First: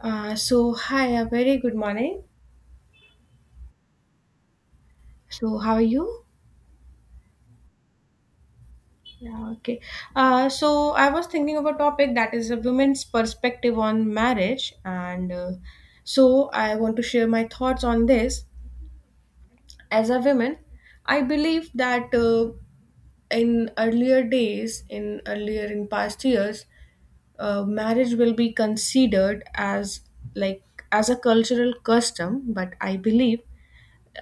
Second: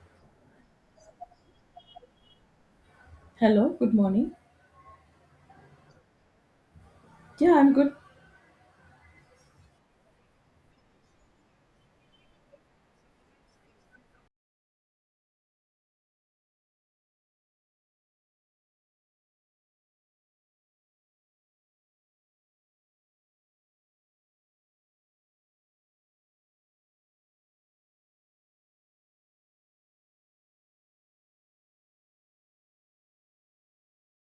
So hi, a very good morning. Hello, good morning. So how are you? Yeah, I'm good. Yeah, okay. So I was thinking of a topic that is a woman's perspective on marriage, and so I want to share my thoughts on this. As a woman, I believe that in earlier days, in past years, marriage will be considered as like as a cultural custom. But I believe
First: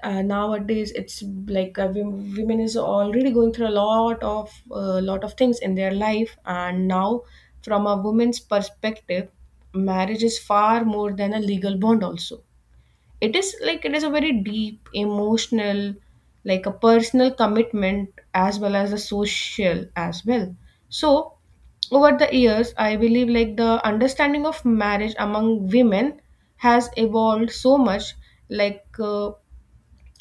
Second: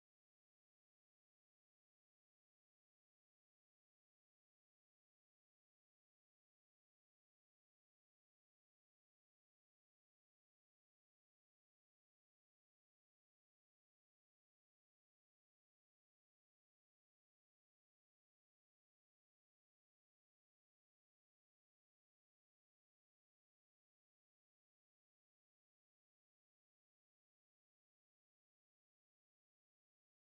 nowadays it's like women is already going through a lot of things in their life, and now from a woman's perspective marriage is far more than a legal bond. Also, it is like it is a very deep emotional, like a personal commitment, as well as a social as well. So over the years I believe like the understanding of marriage among women has evolved so much. like uh,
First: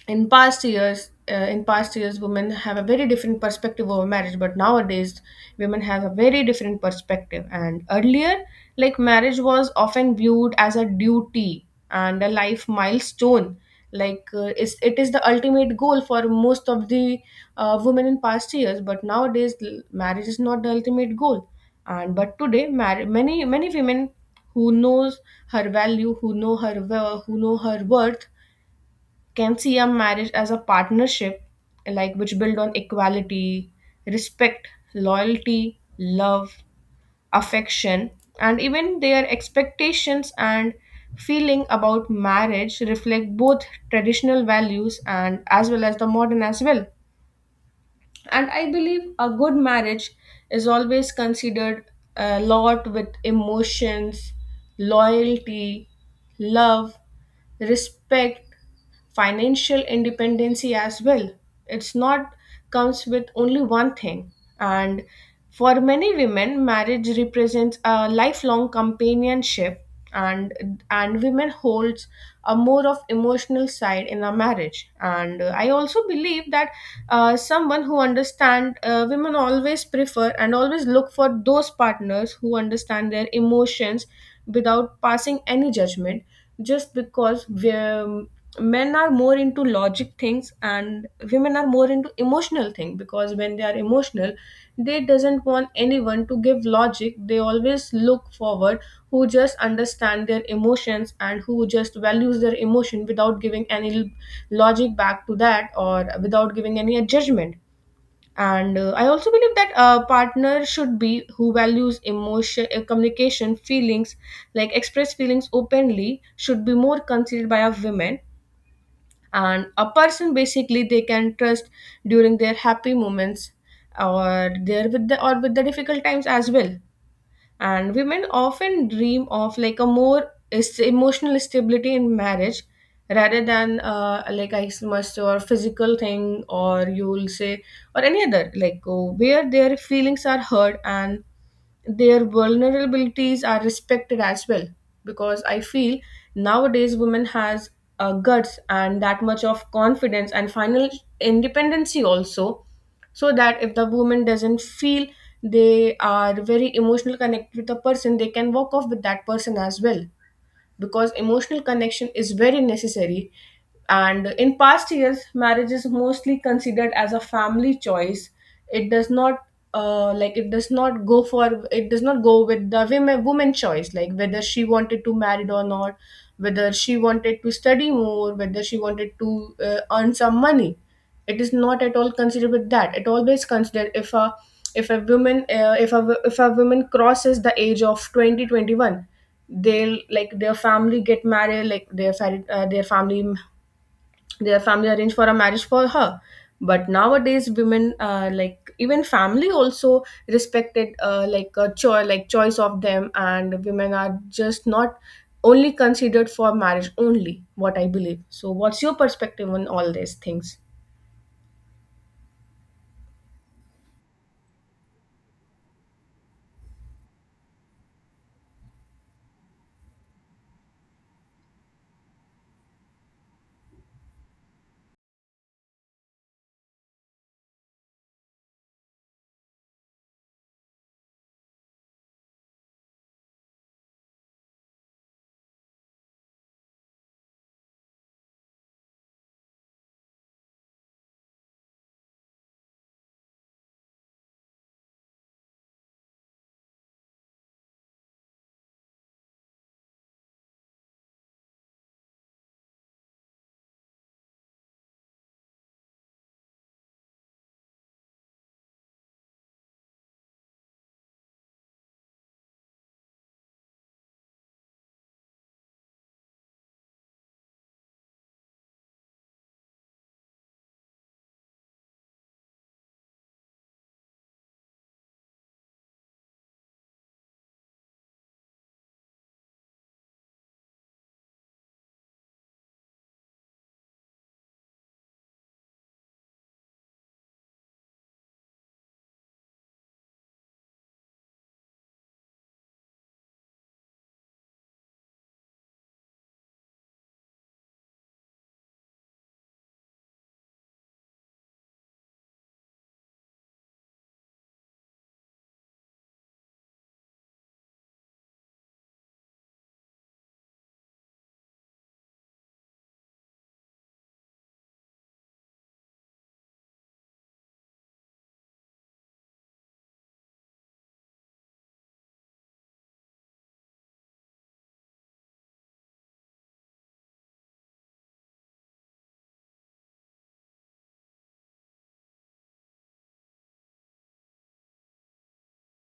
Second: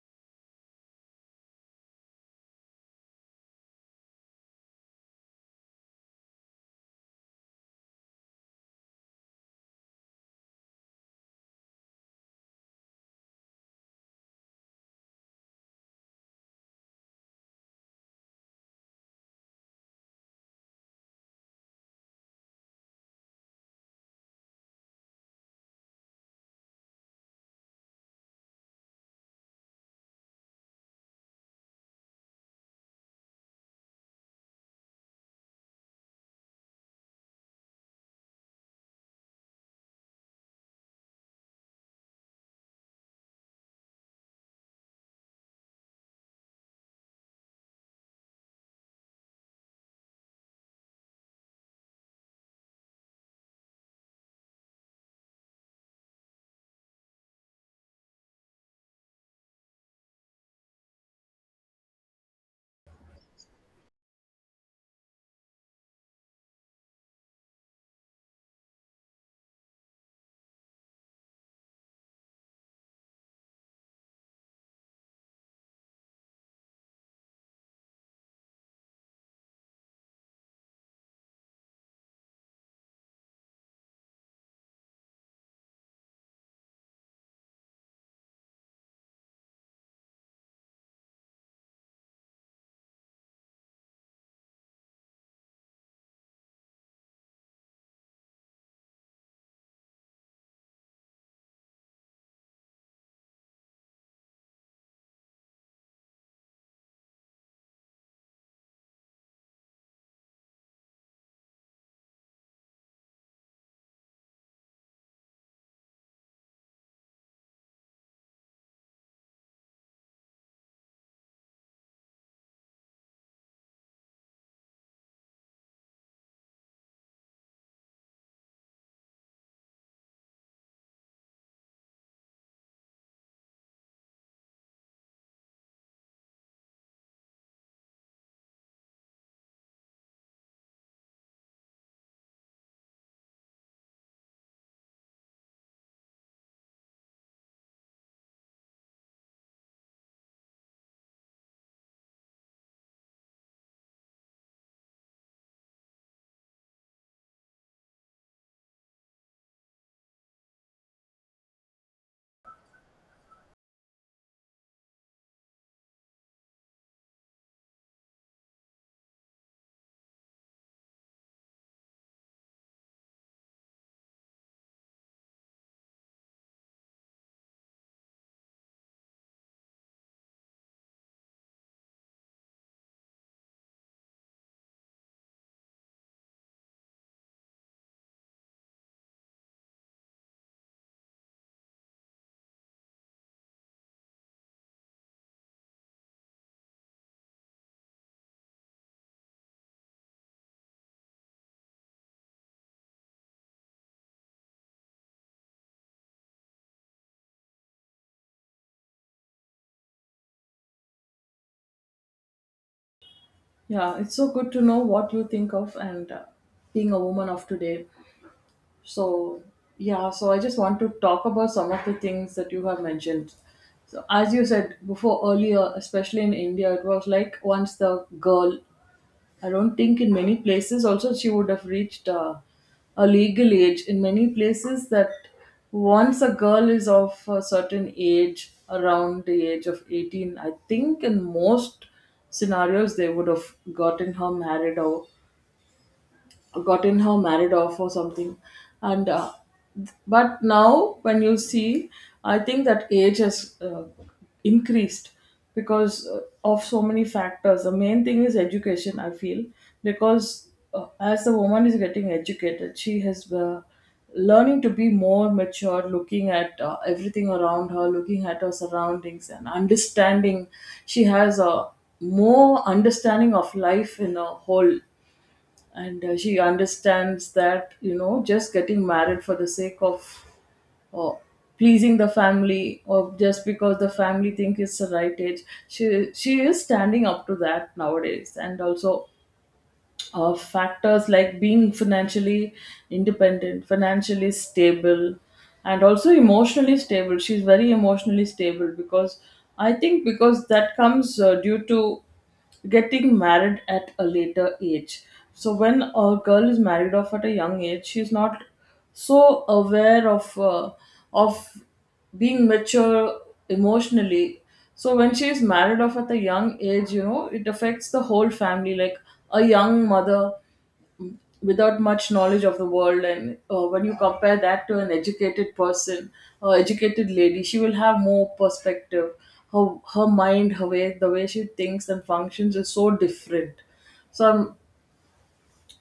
in past years women have a very different perspective over marriage, but nowadays women have a very different perspective. And earlier, like, marriage was often viewed as a duty and a life milestone, it is the ultimate goal for most of the women in past years. But nowadays, marriage is not the ultimate goal. And but today, many women who knows her value, who know her who know her worth can see a marriage as a partnership, like, which build on equality, respect, loyalty, love, affection. And even their expectations and feeling about marriage reflect both traditional values and as well as the modern as well. And I believe a good marriage is always considered a lot with emotions, loyalty, love, respect, financial independency as well. It's not comes with only one thing. And for many women marriage represents a lifelong companionship. And women holds a more of emotional side in a marriage. And I also believe that someone who understand, women always prefer and always look for those partners who understand their emotions without passing any judgment. Just because we men are more into logic things and women are more into emotional thing. Because when they are emotional, they doesn't want anyone to give logic. They always look forward who just understand their emotions and who just values their emotion without giving any logic back to that, or without giving any judgment. And I also believe that a partner should be who values emotion, communication, feelings, like express feelings openly, should be more considered by a woman. And a person basically they can trust during their happy moments, or their with the or with the difficult times as well. And women often dream of like a more emotional stability in marriage, rather than like I must, or physical thing, or you'll say, or any other, like, oh, where their feelings are heard and their vulnerabilities are respected as well. Because I feel nowadays women has guts and that much of confidence and final independency also. So that if the woman doesn't feel they are very emotional connect with a person, they can walk off with that person as well, because emotional connection is very necessary. And in past years marriage is mostly considered as a family choice. It does not, like, it does not go with the women woman choice, like whether she wanted to marry or not, whether she wanted to study more, whether she wanted to earn some money. It is not at all considered with that. It always considered, if a woman, if a woman crosses the age of 20-21, they'll, like, their family get married, like their family, their family arrange for a marriage for her. But nowadays women, like, even family also respected, like, a choice, like choice of them, and women are just not only considered for marriage only, what I believe. So what's your perspective on all these things? Yeah, it's so good to know what you think of and being a woman of today. So, yeah, so I just want to talk about some of the things that you have mentioned. So, as you said before earlier, especially in India, it was like once the girl I don't think in many places also she would have reached a legal age. In many places, that once a girl is of a certain age, around the age of 18, I think in most scenarios they would have gotten her married off or something. And but now when you see, I think that age has increased because of so many factors. The main thing is education, I feel, because as the woman is getting educated, she has learning to be more mature, looking at everything around her, looking at her surroundings and understanding. She has a more understanding of life in a whole. And she understands that, you know, just getting married for the sake of uh, pleasing the family or just because the family think it's the right age, she is standing up to that nowadays. And also factors like being financially independent, financially stable, and also emotionally stable. She's very emotionally stable because, I think, because that comes due to getting married at a later age. So when a girl is married off at a young age, she's not so aware of of being mature emotionally. So when she is married off at a young age, you know, it affects the whole family, like a young mother without much knowledge of the world. And when you compare that to an educated person or educated lady, she will have more perspective. Her, her mind, her way the way she thinks and functions is so different. so I'm,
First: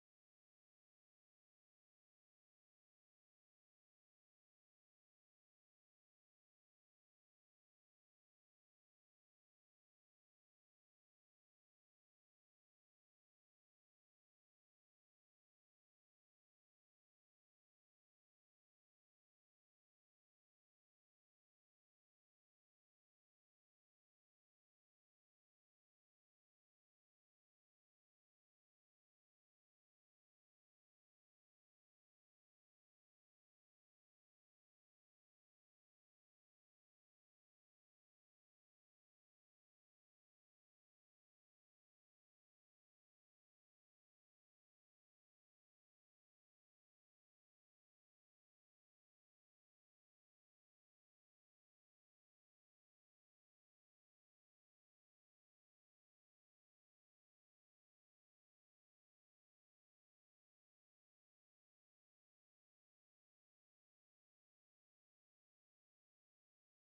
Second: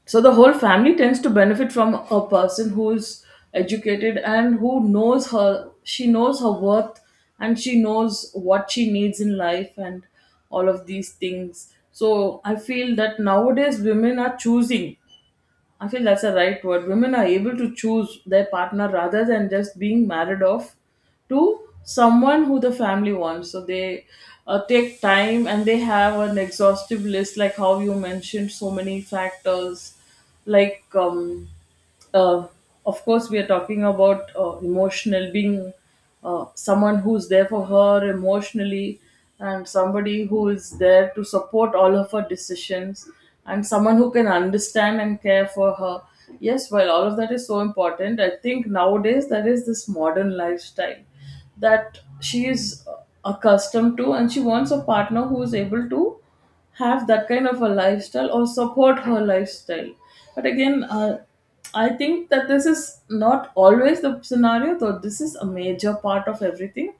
so the whole family tends to benefit from a person who's educated and who knows her, she knows her worth, and she knows what she needs in life and all of these things. So I feel that nowadays women are choosing. I feel that's a right word. Women are able to choose their partner rather than just being married off to someone who the family wants. So they take time and they have an exhaustive list, like how you mentioned, so many factors, like, uh, of course we are talking about emotional being, someone who's there for her emotionally and somebody who is there to support all of her decisions and someone who can understand and care for her. Yes, while all of that is so important, I think nowadays there is this modern lifestyle that she is accustomed to, and she wants a partner who is able to have that kind of a lifestyle or support her lifestyle. But again, I think that this is not always the scenario, though this is a major part of everything.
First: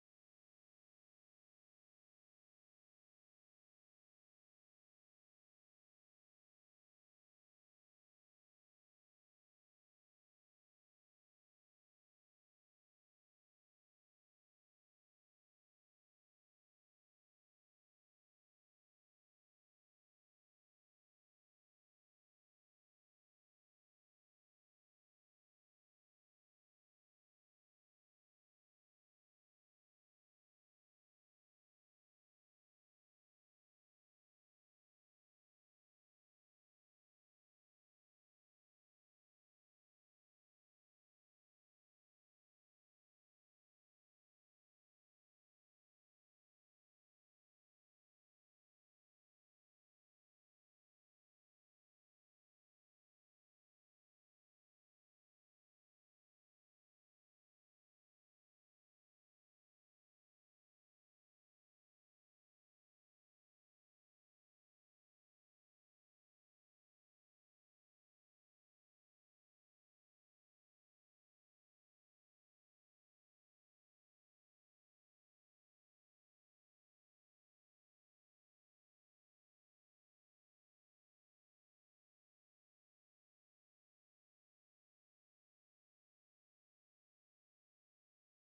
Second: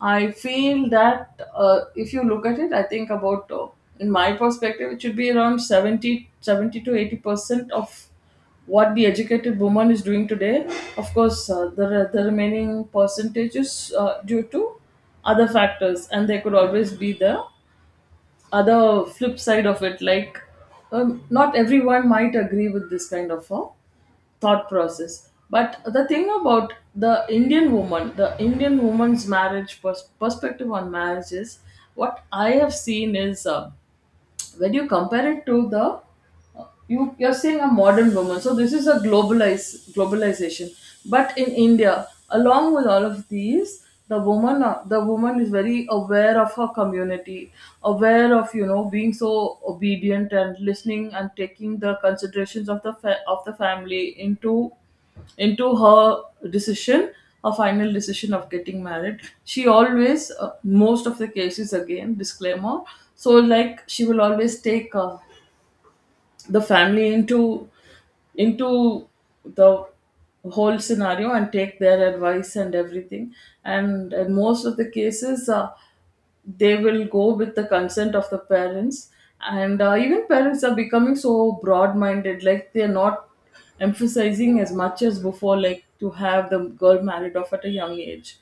I feel that, if you look at it, I think about, in my perspective, it should be around 70, 70 to 80% of what the educated woman is doing today. Of course, the remaining percentage is due to other factors, and they could always be there. Other flip side of it, like, not everyone might agree with this kind of a thought process. But the thing about the Indian woman's marriage perspective on marriage is, what I have seen is, when you compare it to the you're saying a modern woman, so this is a globalized globalization. But in India, along with all of these, the woman is very aware of her community, aware of, being so obedient and listening and taking the considerations of the family into into her decision her final decision of getting married. She always, most of the cases, again, disclaimer, so like she will always take, the family into the whole scenario and take their advice and everything. And in most of the cases, they will go with the consent of the parents. And even parents are becoming so broad minded, like they're not emphasizing as much as before, like to have the girl married off at a young age.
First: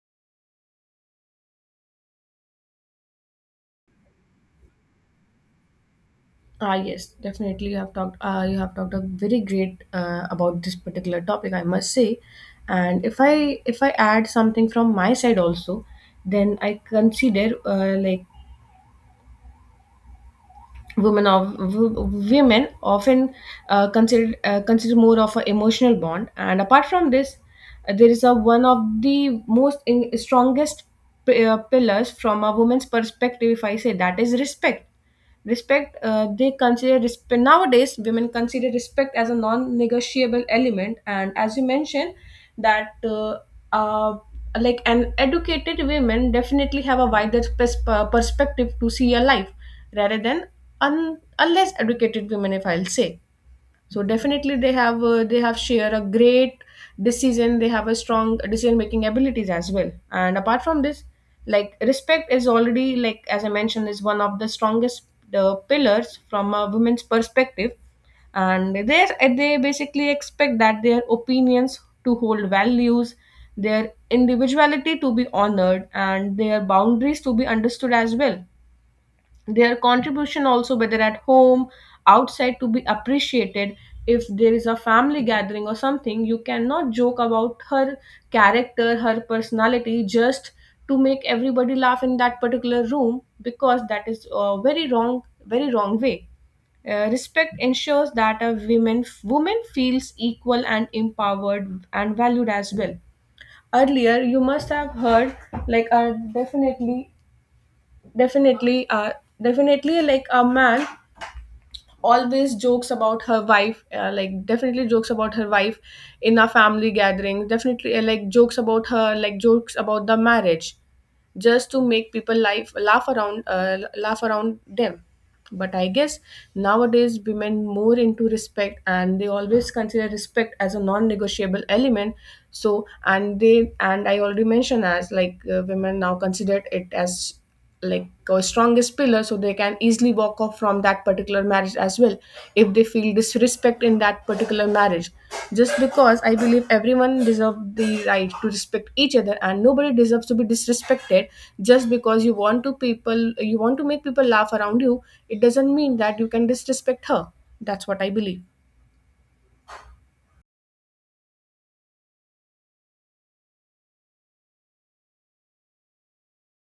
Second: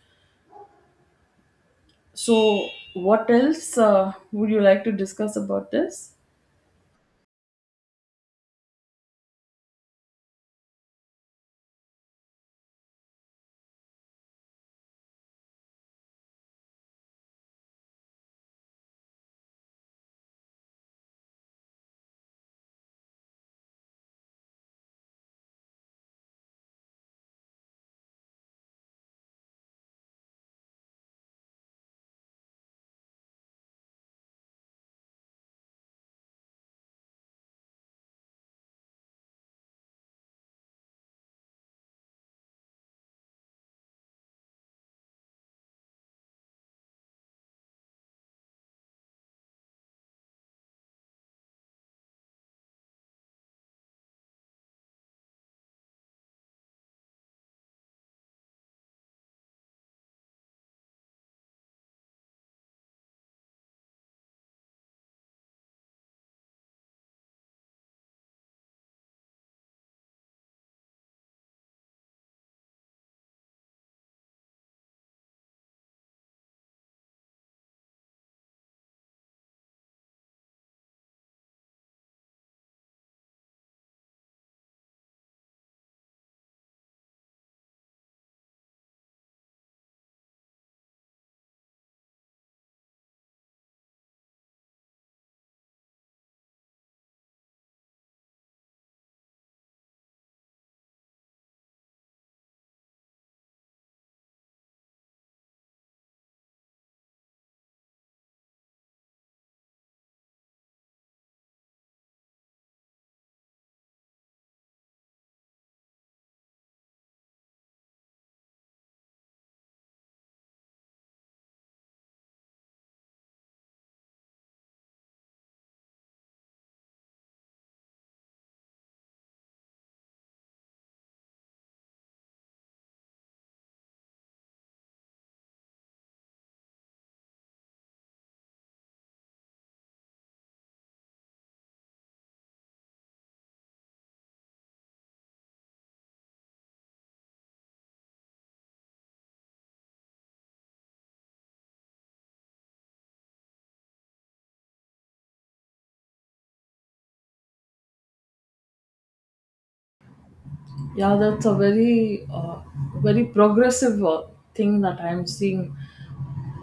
So what else would you like to discuss about this? Ah, yes, definitely. You have talked. You have talked a very great about this particular topic, I must say. And if I add something from my side also, then I consider, like, women of women often consider more of an emotional bond. And apart from this, there is a one of the most strongest pillars from a woman's perspective. If I say that is respect. Respect, they consider respect. Nowadays women consider respect as a non-negotiable element. And as you mentioned that uh, like, an educated women definitely have a wider perspective to see a life, rather than unless educated women, if I'll say. So definitely they have, they have share a great decision. They have a strong decision making abilities as well. And apart from this, like, respect is already, like, as I mentioned, is one of the strongest pillars from a woman's perspective. And they basically expect that their opinions to hold values, their individuality to be honored, and their boundaries to be understood as well. Their contribution also, whether at home, outside, to be appreciated. If there is a family gathering or something, you cannot joke about her character, her personality, just to make everybody laugh in that particular room, because that is a very wrong way. Respect ensures that a women woman feels equal and empowered and valued as well. Earlier you must have heard, like uh, definitely definitely uh definitely, like, a man always jokes about her wife, like, definitely jokes about her wife in a family gathering. Definitely, like, jokes about her, like jokes about the marriage, just to make people life laugh around, laugh around them. But I guess nowadays women more into respect, and they always consider respect as a non-negotiable element. So, and they and I already mentioned as like, women now consider it as, like, a strongest pillar. So they can easily walk off from that particular marriage as well, if they feel disrespect in that particular marriage. Just because I believe everyone deserves the right to respect each other, and nobody deserves to be disrespected just because you want to people you want to make people laugh around you. It doesn't mean that you can disrespect her. That's what I believe. Yeah, that's a very, very progressive thing that I'm seeing.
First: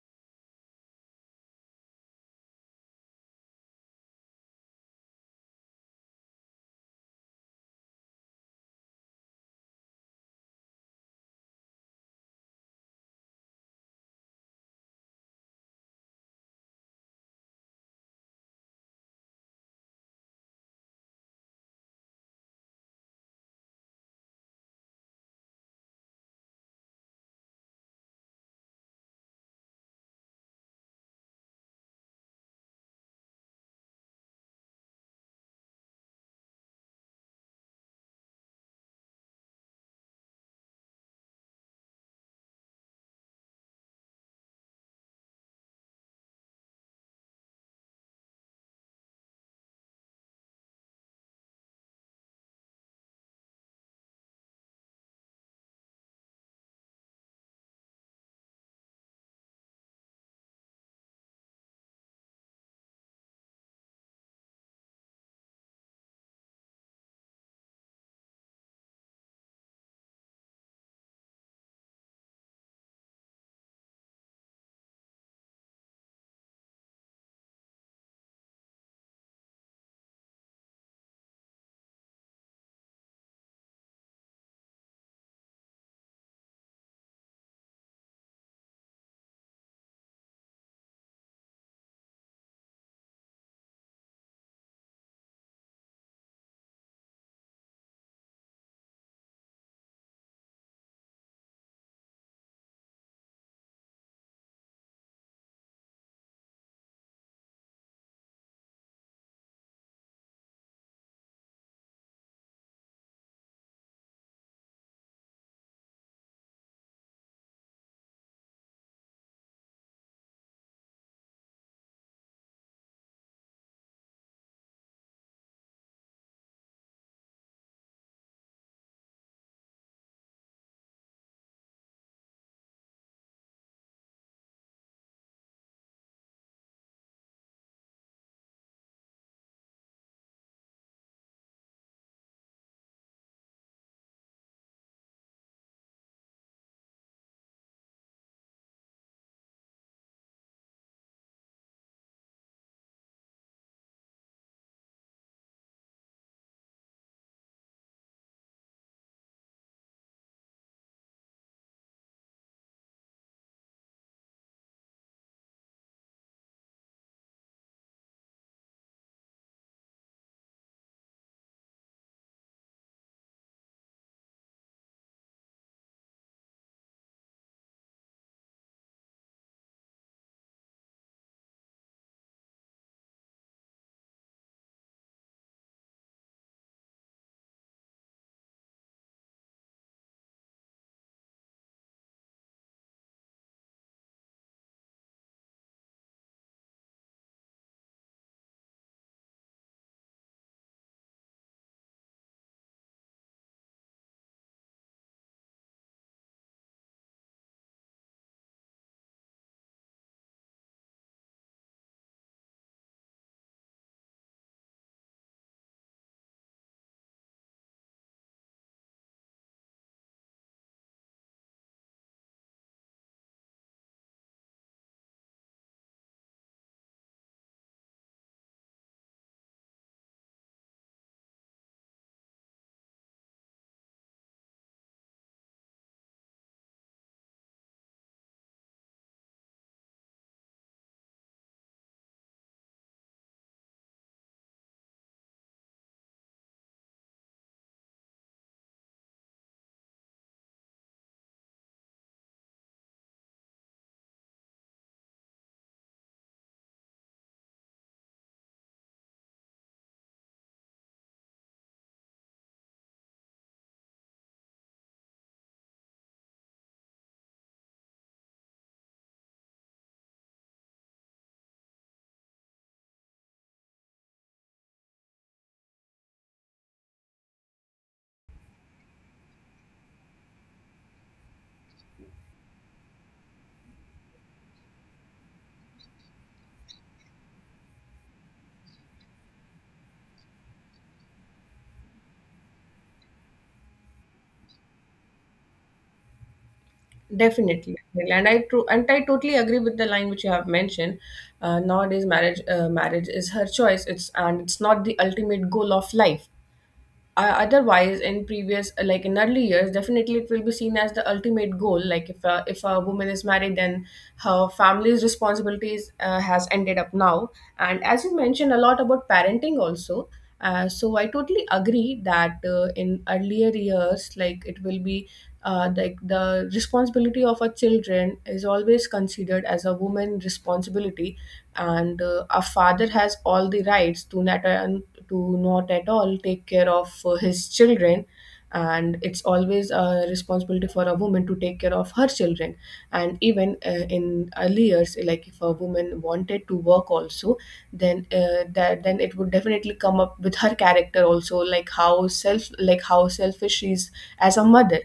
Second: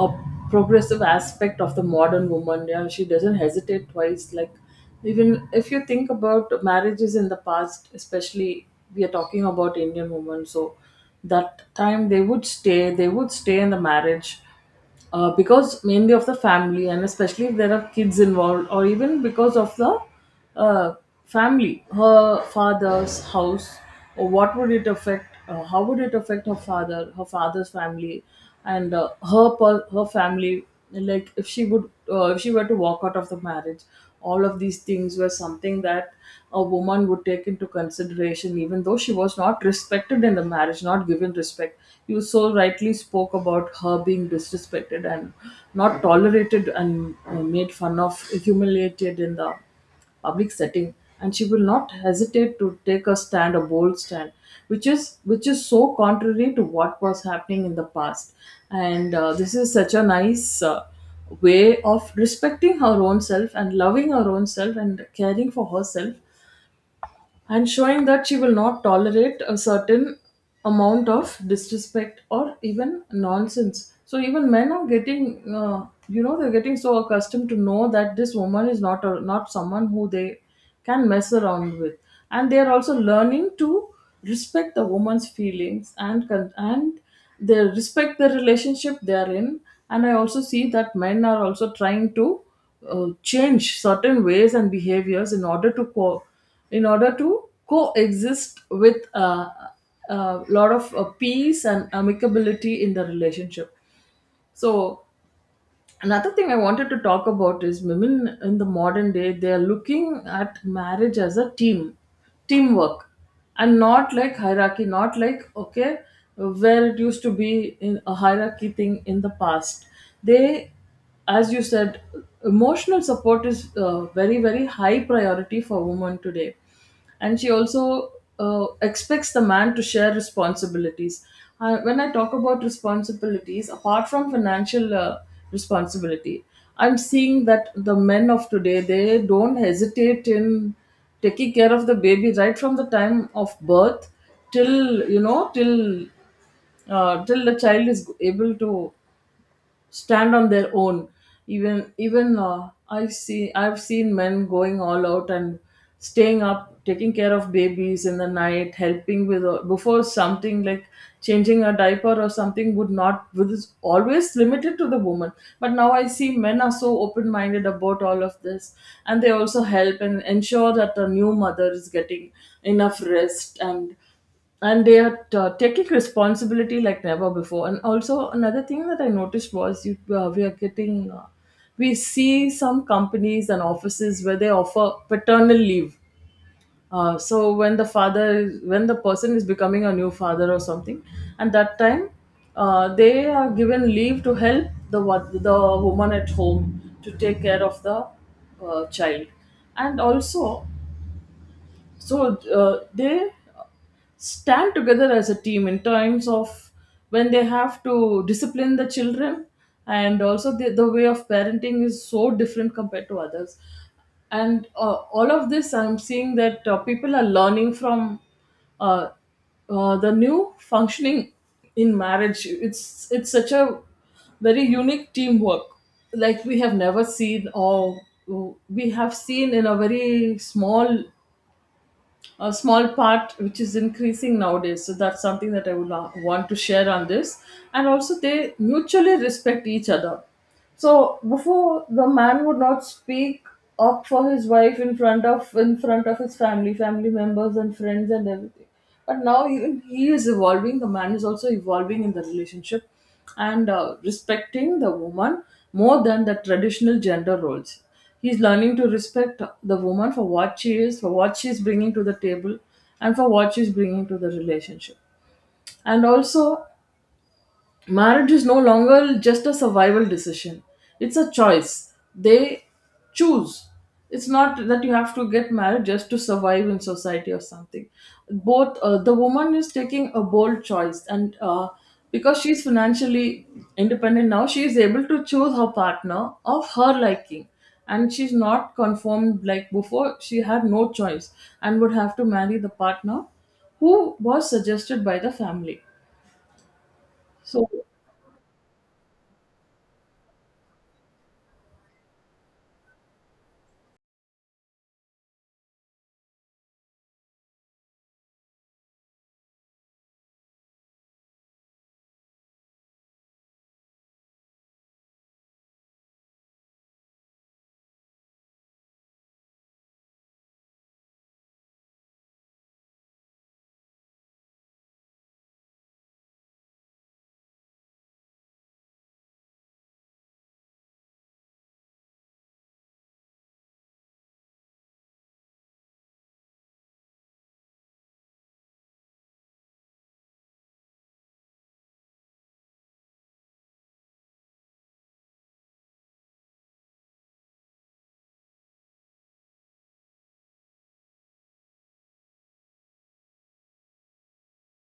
A progressive aspect of the modern woman. Yeah, she doesn't hesitate twice. Like, even if you think about marriages in the past, especially we are talking about Indian women. So, that time they would stay. They would stay in the marriage. Because mainly of the family, and especially if there are kids involved, or even because of the uh, family, her father's house, or what would it affect? How would it affect her father, her father's family, and her family? Like, if she were to walk out of the marriage, all of these things were something that a woman would take into consideration, even though she was not respected in the marriage, not given respect. You so rightly spoke about her being disrespected and not tolerated and made fun of, humiliated in the public setting, and she will not hesitate to take a bold stand, which is so contrary to what was happening in the past. And this is such a nice, way of respecting her own self and loving her own self and caring for herself and showing that she will not tolerate a certain amount of disrespect or even nonsense. So even men are getting so accustomed to know that this woman is not someone who they can mess around with, and they are also learning to respect the woman's feelings and they respect the relationship they are in. And I also see that men are also trying to change certain ways and behaviors in order to coexist with a lot of peace and amicability in the relationship. So another thing I wanted to talk about is women in the modern day, they are looking at marriage as a team, teamwork, and not like hierarchy, not like, okay, where it used to be in a hierarchy thing in the past. They, as you said, emotional support is, very, very high priority for women today, and she also expects the man to share responsibilities. When I talk about responsibilities, apart from financial, responsibility, I'm seeing that the men of today, they don't hesitate in taking care of the baby right from the time of birth, till, you know, till the child is able to stand on their own. Even I've seen men going all out and staying up taking care of babies in the night, helping with, before, something like changing a diaper or something would not was always limited to the woman. But now I see men are so open minded about all of this, and they also help and ensure that the new mother is getting enough rest. And they are taking responsibility like never before. And also another thing that I noticed was, you, we are getting we see some companies and offices where they offer paternal leave. So when the father when the person is becoming a new father or something, and that time they are given leave to help the woman at home to take care of the child. And also, so they stand together as a team in terms of when they have to discipline the children. And also the way of parenting is so different compared to others. And all of this, I'm seeing that people are learning from uh, the new functioning in marriage. It's such a very unique teamwork, like we have never seen, or we have seen in a small part, which is increasing nowadays. So that's something that I would want to share on this. And also they mutually respect each other. So before, the man would not speak up for his wife in front of, his family members and friends and everything. But now, even he is evolving, the man is also evolving in the relationship, and respecting the woman more than the traditional gender roles. He's learning to respect the woman for what she is, for what she's bringing to the table and for what she's bringing to the relationship. And also, marriage is no longer just a survival decision. It's a choice they choose. It's not that you have to get married just to survive in society or something. Both the woman is taking a bold choice, and because she's financially independent now, she is able to choose her partner of her liking. And she's not conformed. Like before, she had no choice and would have to marry the partner who was suggested by the family so. Definitely, definitely. And I totally agree with the line which you have mentioned. Nowadays, marriage is her choice. It's not the ultimate goal of life. Otherwise in previous, like, in early years, definitely it will be seen as the ultimate goal, like if a woman is married, then her family's responsibilities has ended up now. And as you mentioned a lot about parenting also, so I totally agree that in earlier years, like, it will be like the responsibility of our children is always considered as a woman responsibility. And a father has all the rights to not at all take care of his children. And it's always a responsibility for a woman to take care of her children. And even in early years, like, if a woman wanted to work also, then that then it would definitely come up with her character also, like how self, like how selfish she is as a mother.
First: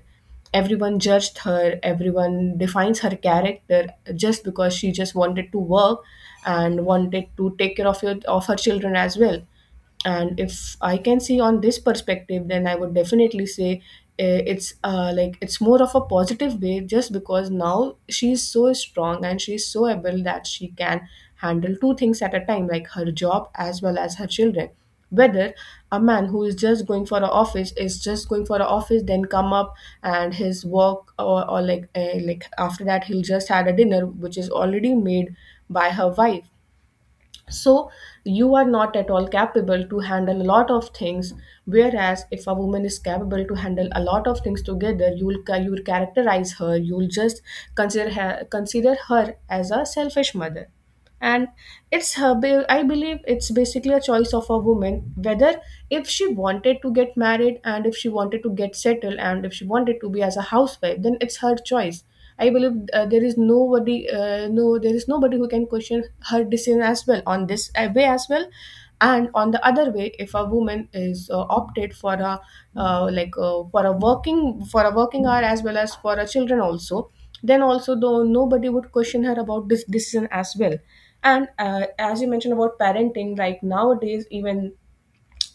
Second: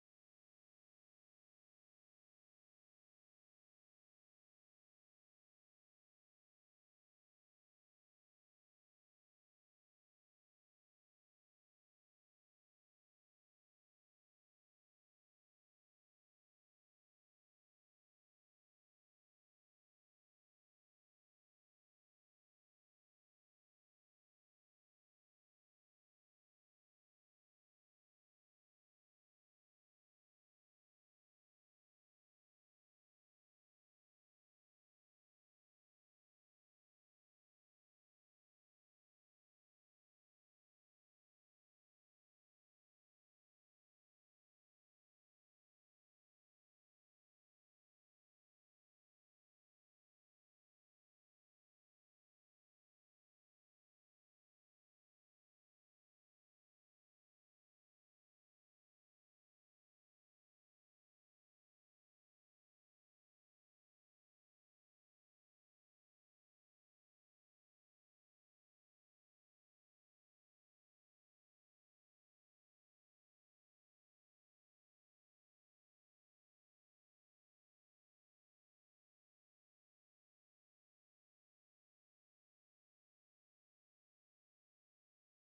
Everyone judged her, everyone defines her character, just because she just wanted to work and wanted to take care of, of her children as well. And if I can see on this perspective, then I would definitely say, eh, it's like, it's more of a positive way, just because now she's so strong and she's so able that she can handle two things at a time, like her job as well as her children. Whether a man who is just going for an office, then come up, and his work, or like, like, after that he'll just had a dinner which is already made by her wife. So you are not at all capable to handle a lot of things, whereas if a woman is capable to handle a lot of things together, you will you will characterize her, you will just consider her as a selfish mother. And it's her I believe it's basically a choice of a woman, whether if she wanted to get married, and if she wanted to get settled, and if she wanted to be as a housewife, then it's her choice. I believe there is nobody no, there is nobody who can question her decision as well on this way as well. And on the other way, if a woman is opted for a, for a working hour as well as for a children also, then also though nobody would question her about this decision as well. And as you mentioned about parenting, like nowadays even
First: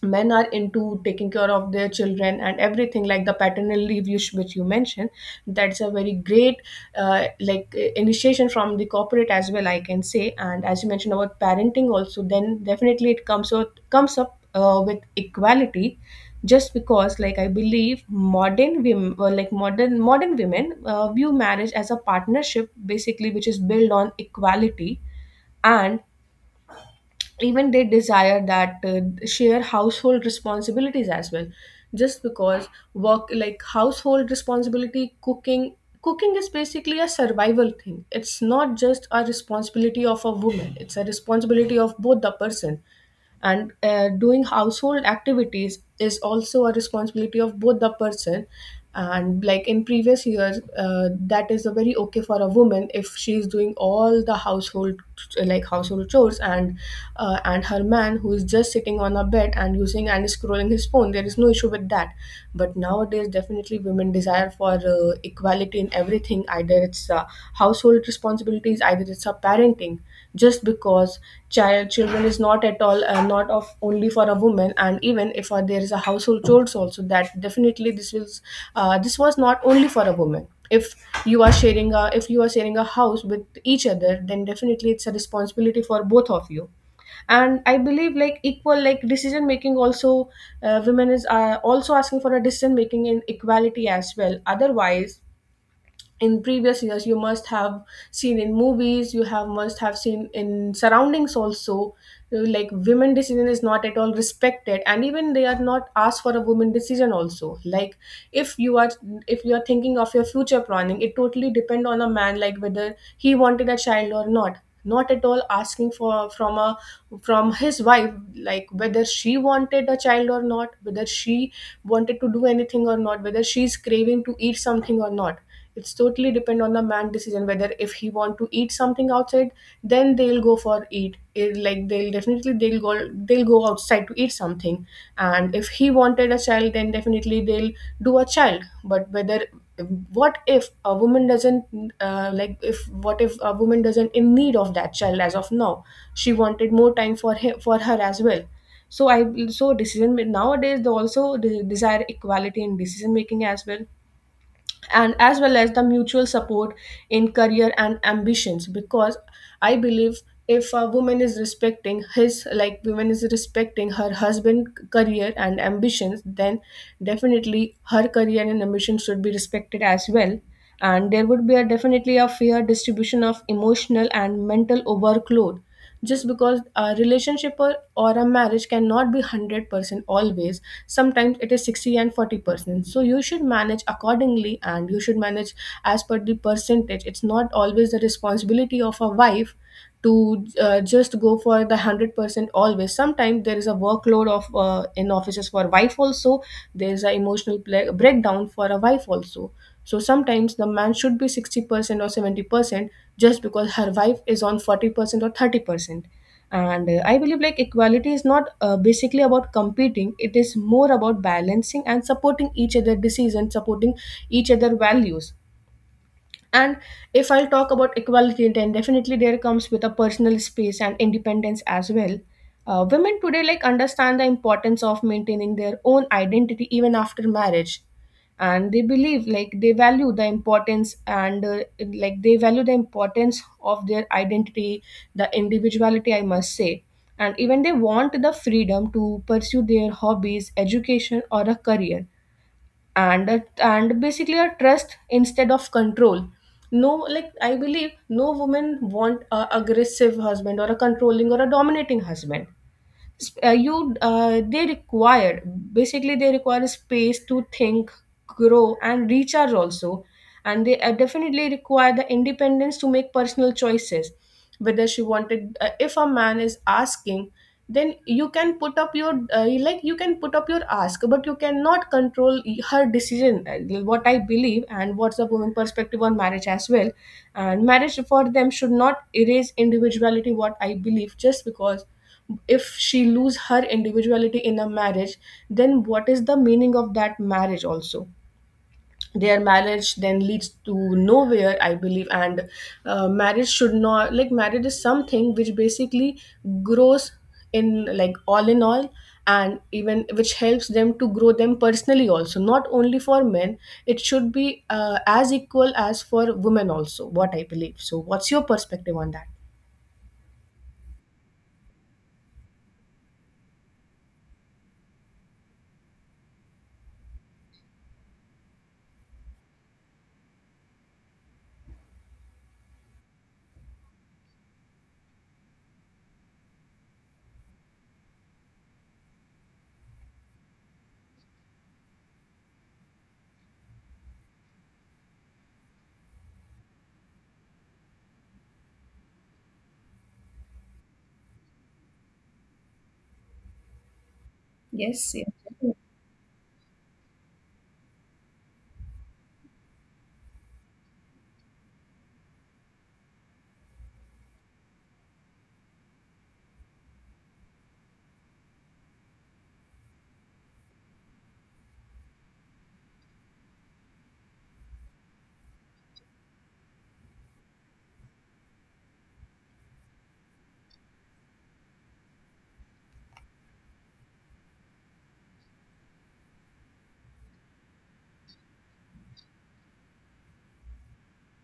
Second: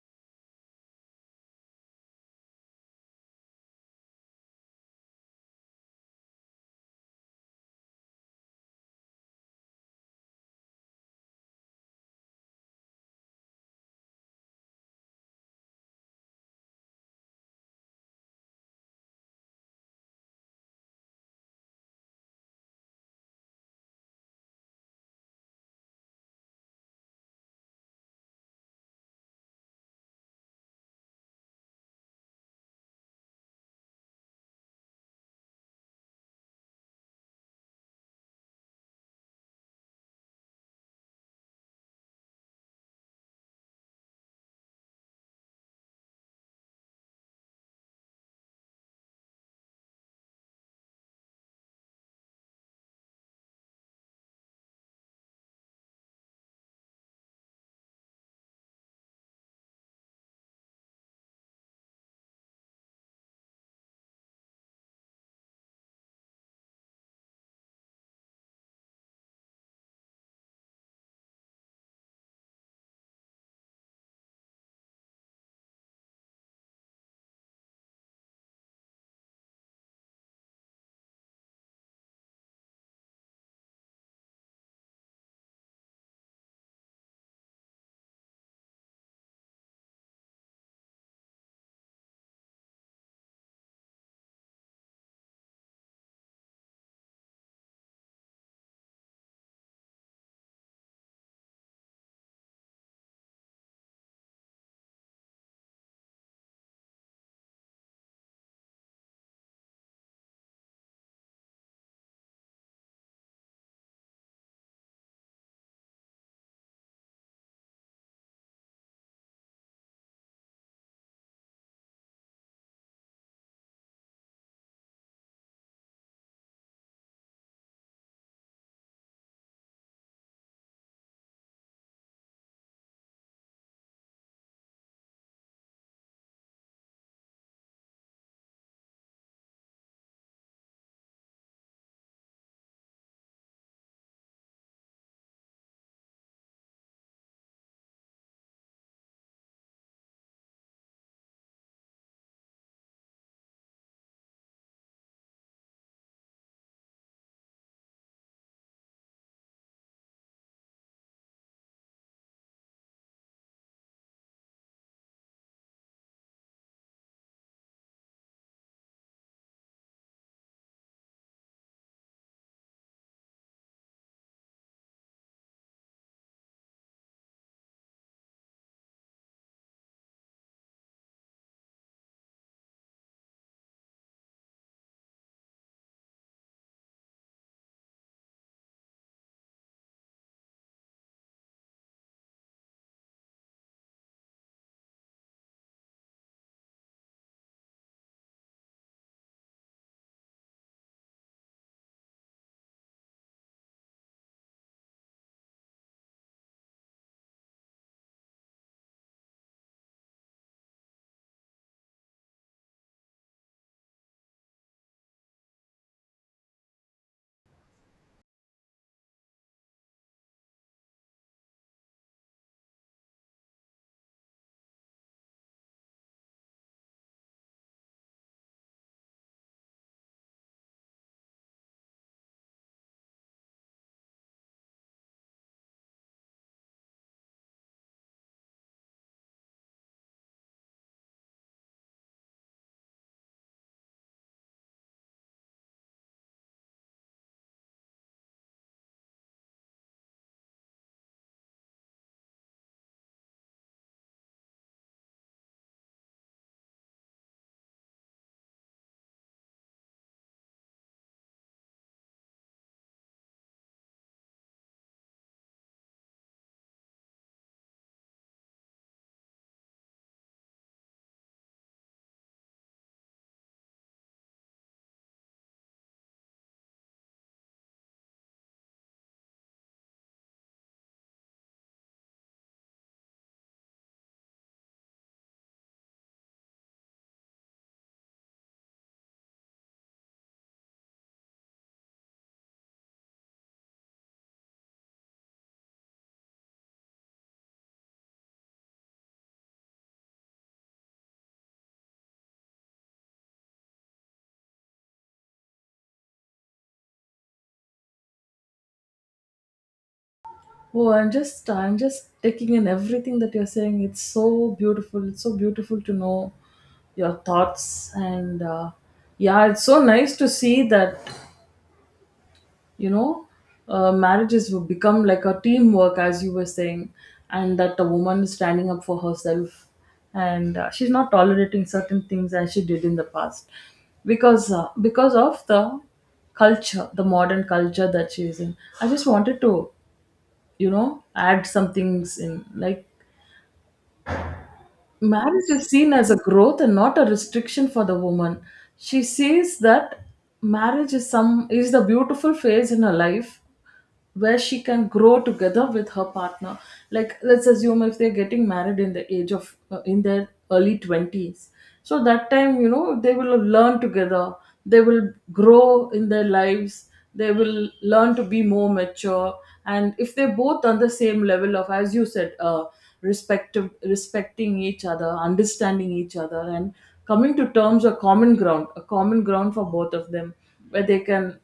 men are into taking care of their children and everything, like the paternal leave you, which you mentioned, that's a very great initiation from the corporate as well, I can say. And as you mentioned about parenting also, then definitely it comes up with equality. Just because, like, I believe modern women, or like modern women view marriage as a partnership, basically, which is built on equality. And even they desire that share household responsibilities as well. Just because work, like household responsibility, cooking, cooking is basically a survival thing. It's not just a responsibility of a woman, it's a responsibility of both the person. And doing household activities is also a responsibility of both the person. And like in previous years, that is a very okay for a woman if she is doing all the household, like household chores, and her man who is just sitting on a bed and using and scrolling his phone, there is no issue with that. But nowadays definitely women desire for equality in everything, either it's household responsibilities, either it's a parenting. Just because children is not at all not of only for a woman. And even if there is a household chores also, that definitely this was not only for a woman. If you are sharing a, if you are sharing a house with each other, then definitely it's a responsibility for both of you. And I believe like equal, like decision making also, women is also asking for a decision making in equality as well. Otherwise in previous years you must have seen in movies, you have must have seen in surroundings also, like women decision is not at all respected, and even they are not asked for a woman decision also. Like if you are, if you are thinking of your future planning, it totally depend on a man, like whether he wanted a child or not. Not at all asking for from a, from his wife, like whether she wanted a child or not, whether she wanted to do anything or not, whether she's craving to eat something or not. It's totally depend on the man decision, whether if he want to eat something outside, then they'll go for eat it, like they'll definitely, they'll go, they'll go outside to eat something. And if he wanted a child, then definitely they'll do a child. But whether, what if a woman doesn't, if what if a woman doesn't in need of that child as of now, she wanted more time for him, for her as well. So I, so nowadays they also desire equality in decision making as well, and as well as the mutual support in career and ambitions. Because I believe if a woman is respecting his, like woman is respecting her husband career and ambitions, then definitely her career and ambitions should be respected as well. And there would be a definitely a fair distribution of emotional and mental overload. Just because a relationship or a marriage cannot be 100% always, sometimes it is 60 and 40%, so you should manage accordingly and you should manage as per the percentage. It's not always the responsibility of a wife to just go for the 100% always. Sometimes there is a workload of in offices for wife also, there is a breakdown for a wife also. So sometimes the man should be 60% or 70%, just because her wife is on 40% or 30%. And I believe like equality is not basically about competing, it is more about balancing and supporting each other decisions, supporting each other values. And if I'll talk about equality, then definitely there comes with a personal space and independence as well. Women today, like, understand the importance of maintaining their own identity even after marriage. And they believe, like, they value the importance and like they value the importance of their identity, the individuality I must say. And even they want the freedom to pursue their hobbies, education, or a career. And basically a trust instead of control. No, like, I believe no woman want a aggressive husband or a controlling or a dominating husband. You they require, basically they require space to think, grow and recharge also. And they definitely require the independence to make personal choices. Whether she wanted, if a man is asking, then you can put up your like you can put up your ask, but you cannot control her decision, what I believe. And what's the woman perspective on marriage as well? And marriage for them should not erase individuality, what I believe. Just because if she lose her individuality in a marriage, then what is the meaning of that marriage also? Their marriage then leads to nowhere, I believe. And marriage should not, like, marriage is something which basically grows in, like, all in all, and even which helps them to grow them personally also. Not only for men, it should be as equal as for women also, what I believe. So what's your perspective on that? Oh, I'm just taking in everything that you're saying. It's so beautiful. It's so beautiful to know your thoughts, and yeah, it's so nice to see that you know marriages will become like a teamwork, as you were saying, and that the woman is standing up for herself. And she's not tolerating certain things as she did in the past, because of the culture, the modern culture that she is in. I just wanted to, you know, add some things in, like Yes, yes. marriage is seen as a growth and not a restriction for the woman. She sees that marriage is the beautiful phase in her life where she can grow together with her partner. Like, let's assume if they're getting married in the age of in their early 20s, so that time, you know, they will learn together, they will grow in their lives, they will learn to be more mature. And if they're both on the same level of, as you said, respective respecting each other, understanding each other, and coming to terms, a common ground for both of them, where they can,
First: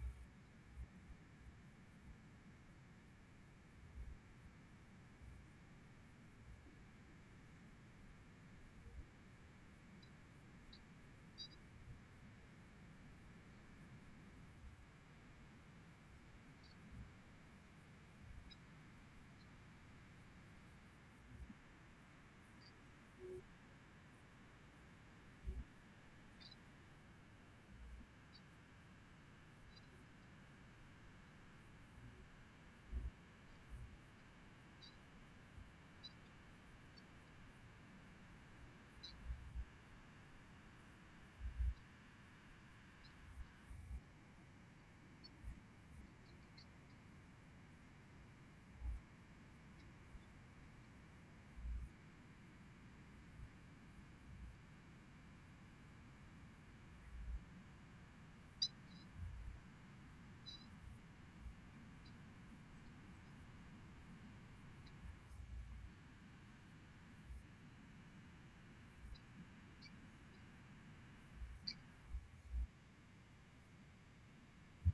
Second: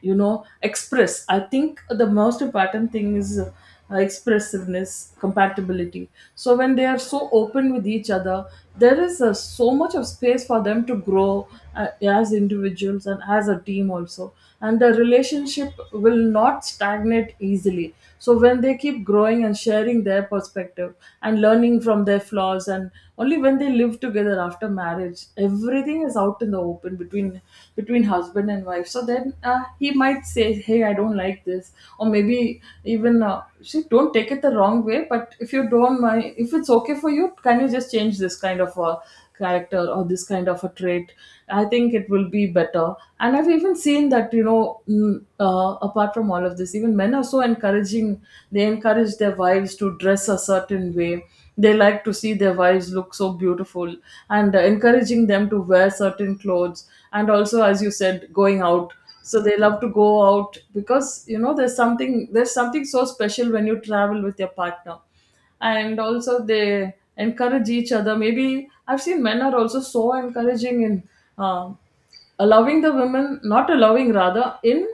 you know, express. I think the most important thing is expressiveness, compatibility. So when they are so open with each other, there is so much of space for them to grow as individuals and as a team also, and the relationship will not stagnate easily. So when they keep growing and sharing their perspective and learning from their flaws, and only when they live together after marriage, everything is out in the open between husband and wife. So then he might say, hey, I don't like this, or maybe even, she don't take it the wrong way, but if you don't mind, if it's okay for you, can you just change this kind of a character or this kind of a trait? I think it will be better. And I've even seen that, you know, mm, apart from all of this, even men are so encouraging. They encourage their wives to dress a certain way. They like to see their wives look so beautiful, and encouraging them to wear certain clothes. And also, as you said, going out. So they love to go out, because you know there's something so special when you travel with your partner. And also they encourage each other. Maybe I've seen men are also so encouraging in, um, allowing the women, not allowing rather, in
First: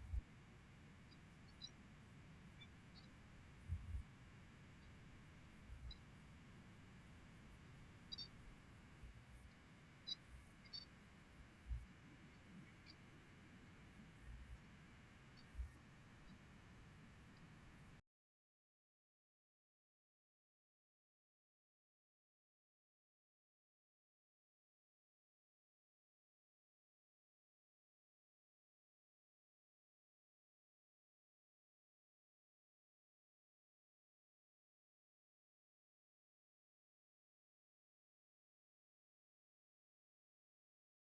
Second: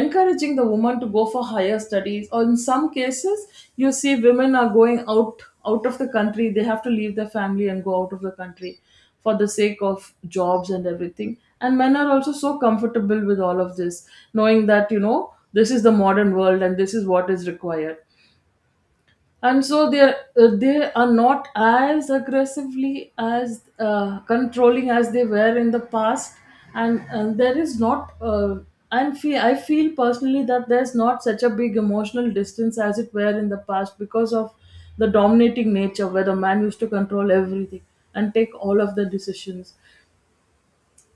encouraging the woman to go for higher studies. Or in some cases, you see women are going out, out of the country. They have to leave their family and go out of the country for the sake of jobs and everything, and men are also so comfortable with all of this, knowing that, you know, this is the modern world and this is what is required. And so they are, they are not as aggressively as controlling as they were in the past. And there is not I feel personally that there's not such a big emotional distance as it were in the past, because of the dominating nature where the man used to control everything and take all of the decisions.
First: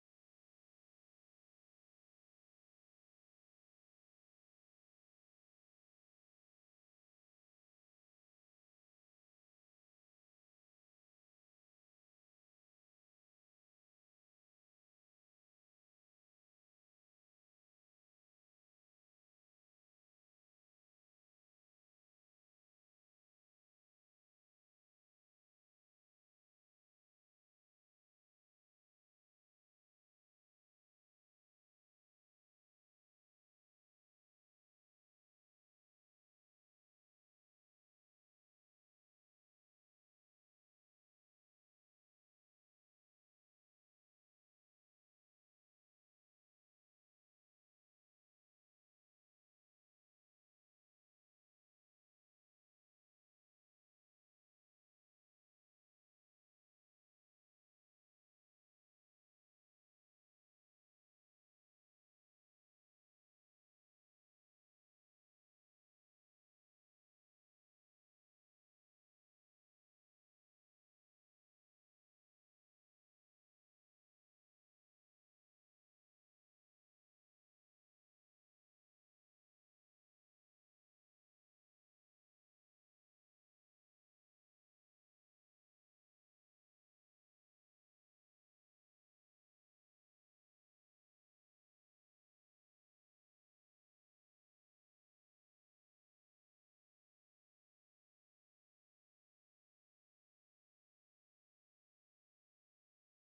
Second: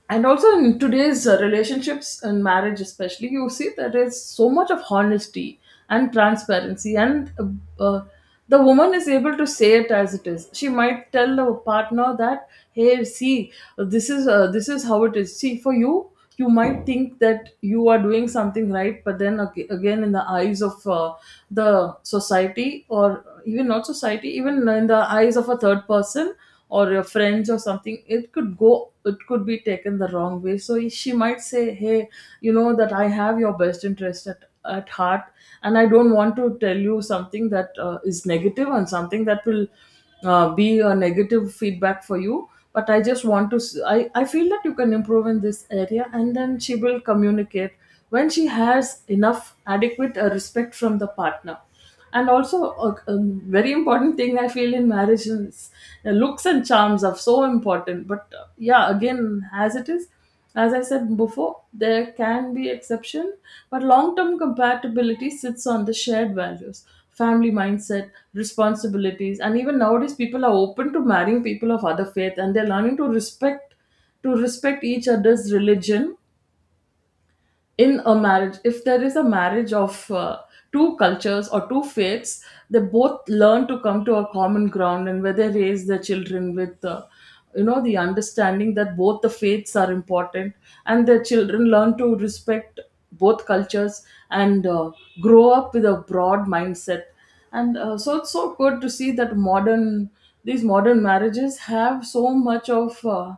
And also in today's relationships and marriage especially, you see that there is so much of honesty and transparency, and uh, the woman is able to say it as it is. She might tell the partner that, hey, see, this is how it is. See, for you, you might think that you are doing something right, but then again in the eyes of the society, or even not society, even in the eyes of a third person or your friends or something, it could go, it could be taken the wrong way. So she might say, hey, you know that I have your best interest at heart, and I don't want to tell you something that is negative and something that will be a negative feedback for you. But I just want to I feel that you can improve in this area. And then she will communicate when she has enough adequate respect from the partner. And also a very important thing I feel in marriage is looks and charms are so important. But yeah, again, as it is, as I said before, there can be exception. But long term compatibility sits on the shared values, family mindset, responsibilities. And even nowadays people are open to marrying people of other faith, and they're learning to respect each other's religion. In a marriage, if there is a marriage of two cultures or two faiths, they both learn to come to a common ground, and where they raise their children with, you know, the understanding that both the faiths are important, and their children learn to respect both cultures. And grow up with a broad mindset and so it's so good to see that modern these modern marriages have so much of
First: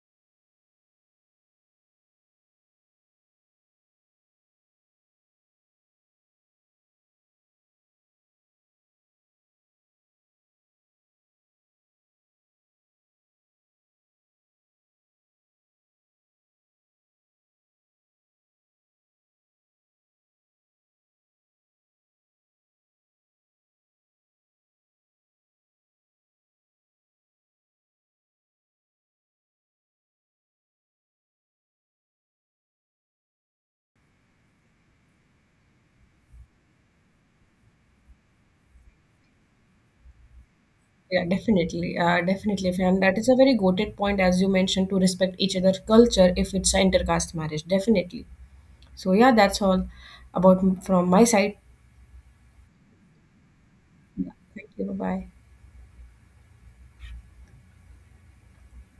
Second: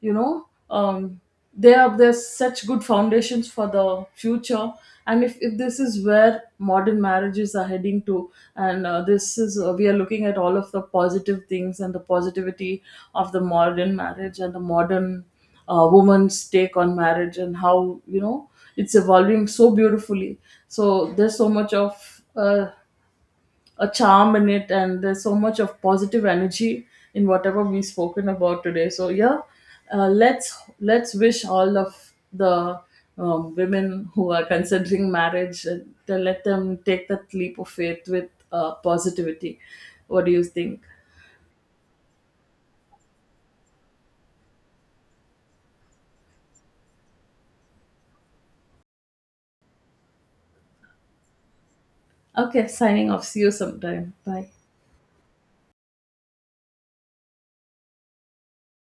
you know, they are, there's such good foundations for the future. And if this is where modern marriages are heading to, and this is, we are looking at all of the positive things and the positivity of the modern marriage and the modern woman's take on marriage, and how, you know, it's evolving so beautifully. So there's so much of a charm in it, and there's so much of positive energy in whatever we've spoken about today. So yeah, let's wish all of the women who are considering marriage, to let them take that leap of faith with positivity. What do you think? Yeah, definitely, definitely, and that is a very goated point as you mentioned, to respect each other's culture if it's an intercaste marriage. Definitely. So yeah, that's all about from my side. Okay, signing off. See you sometime. Bye. Thank you. Bye.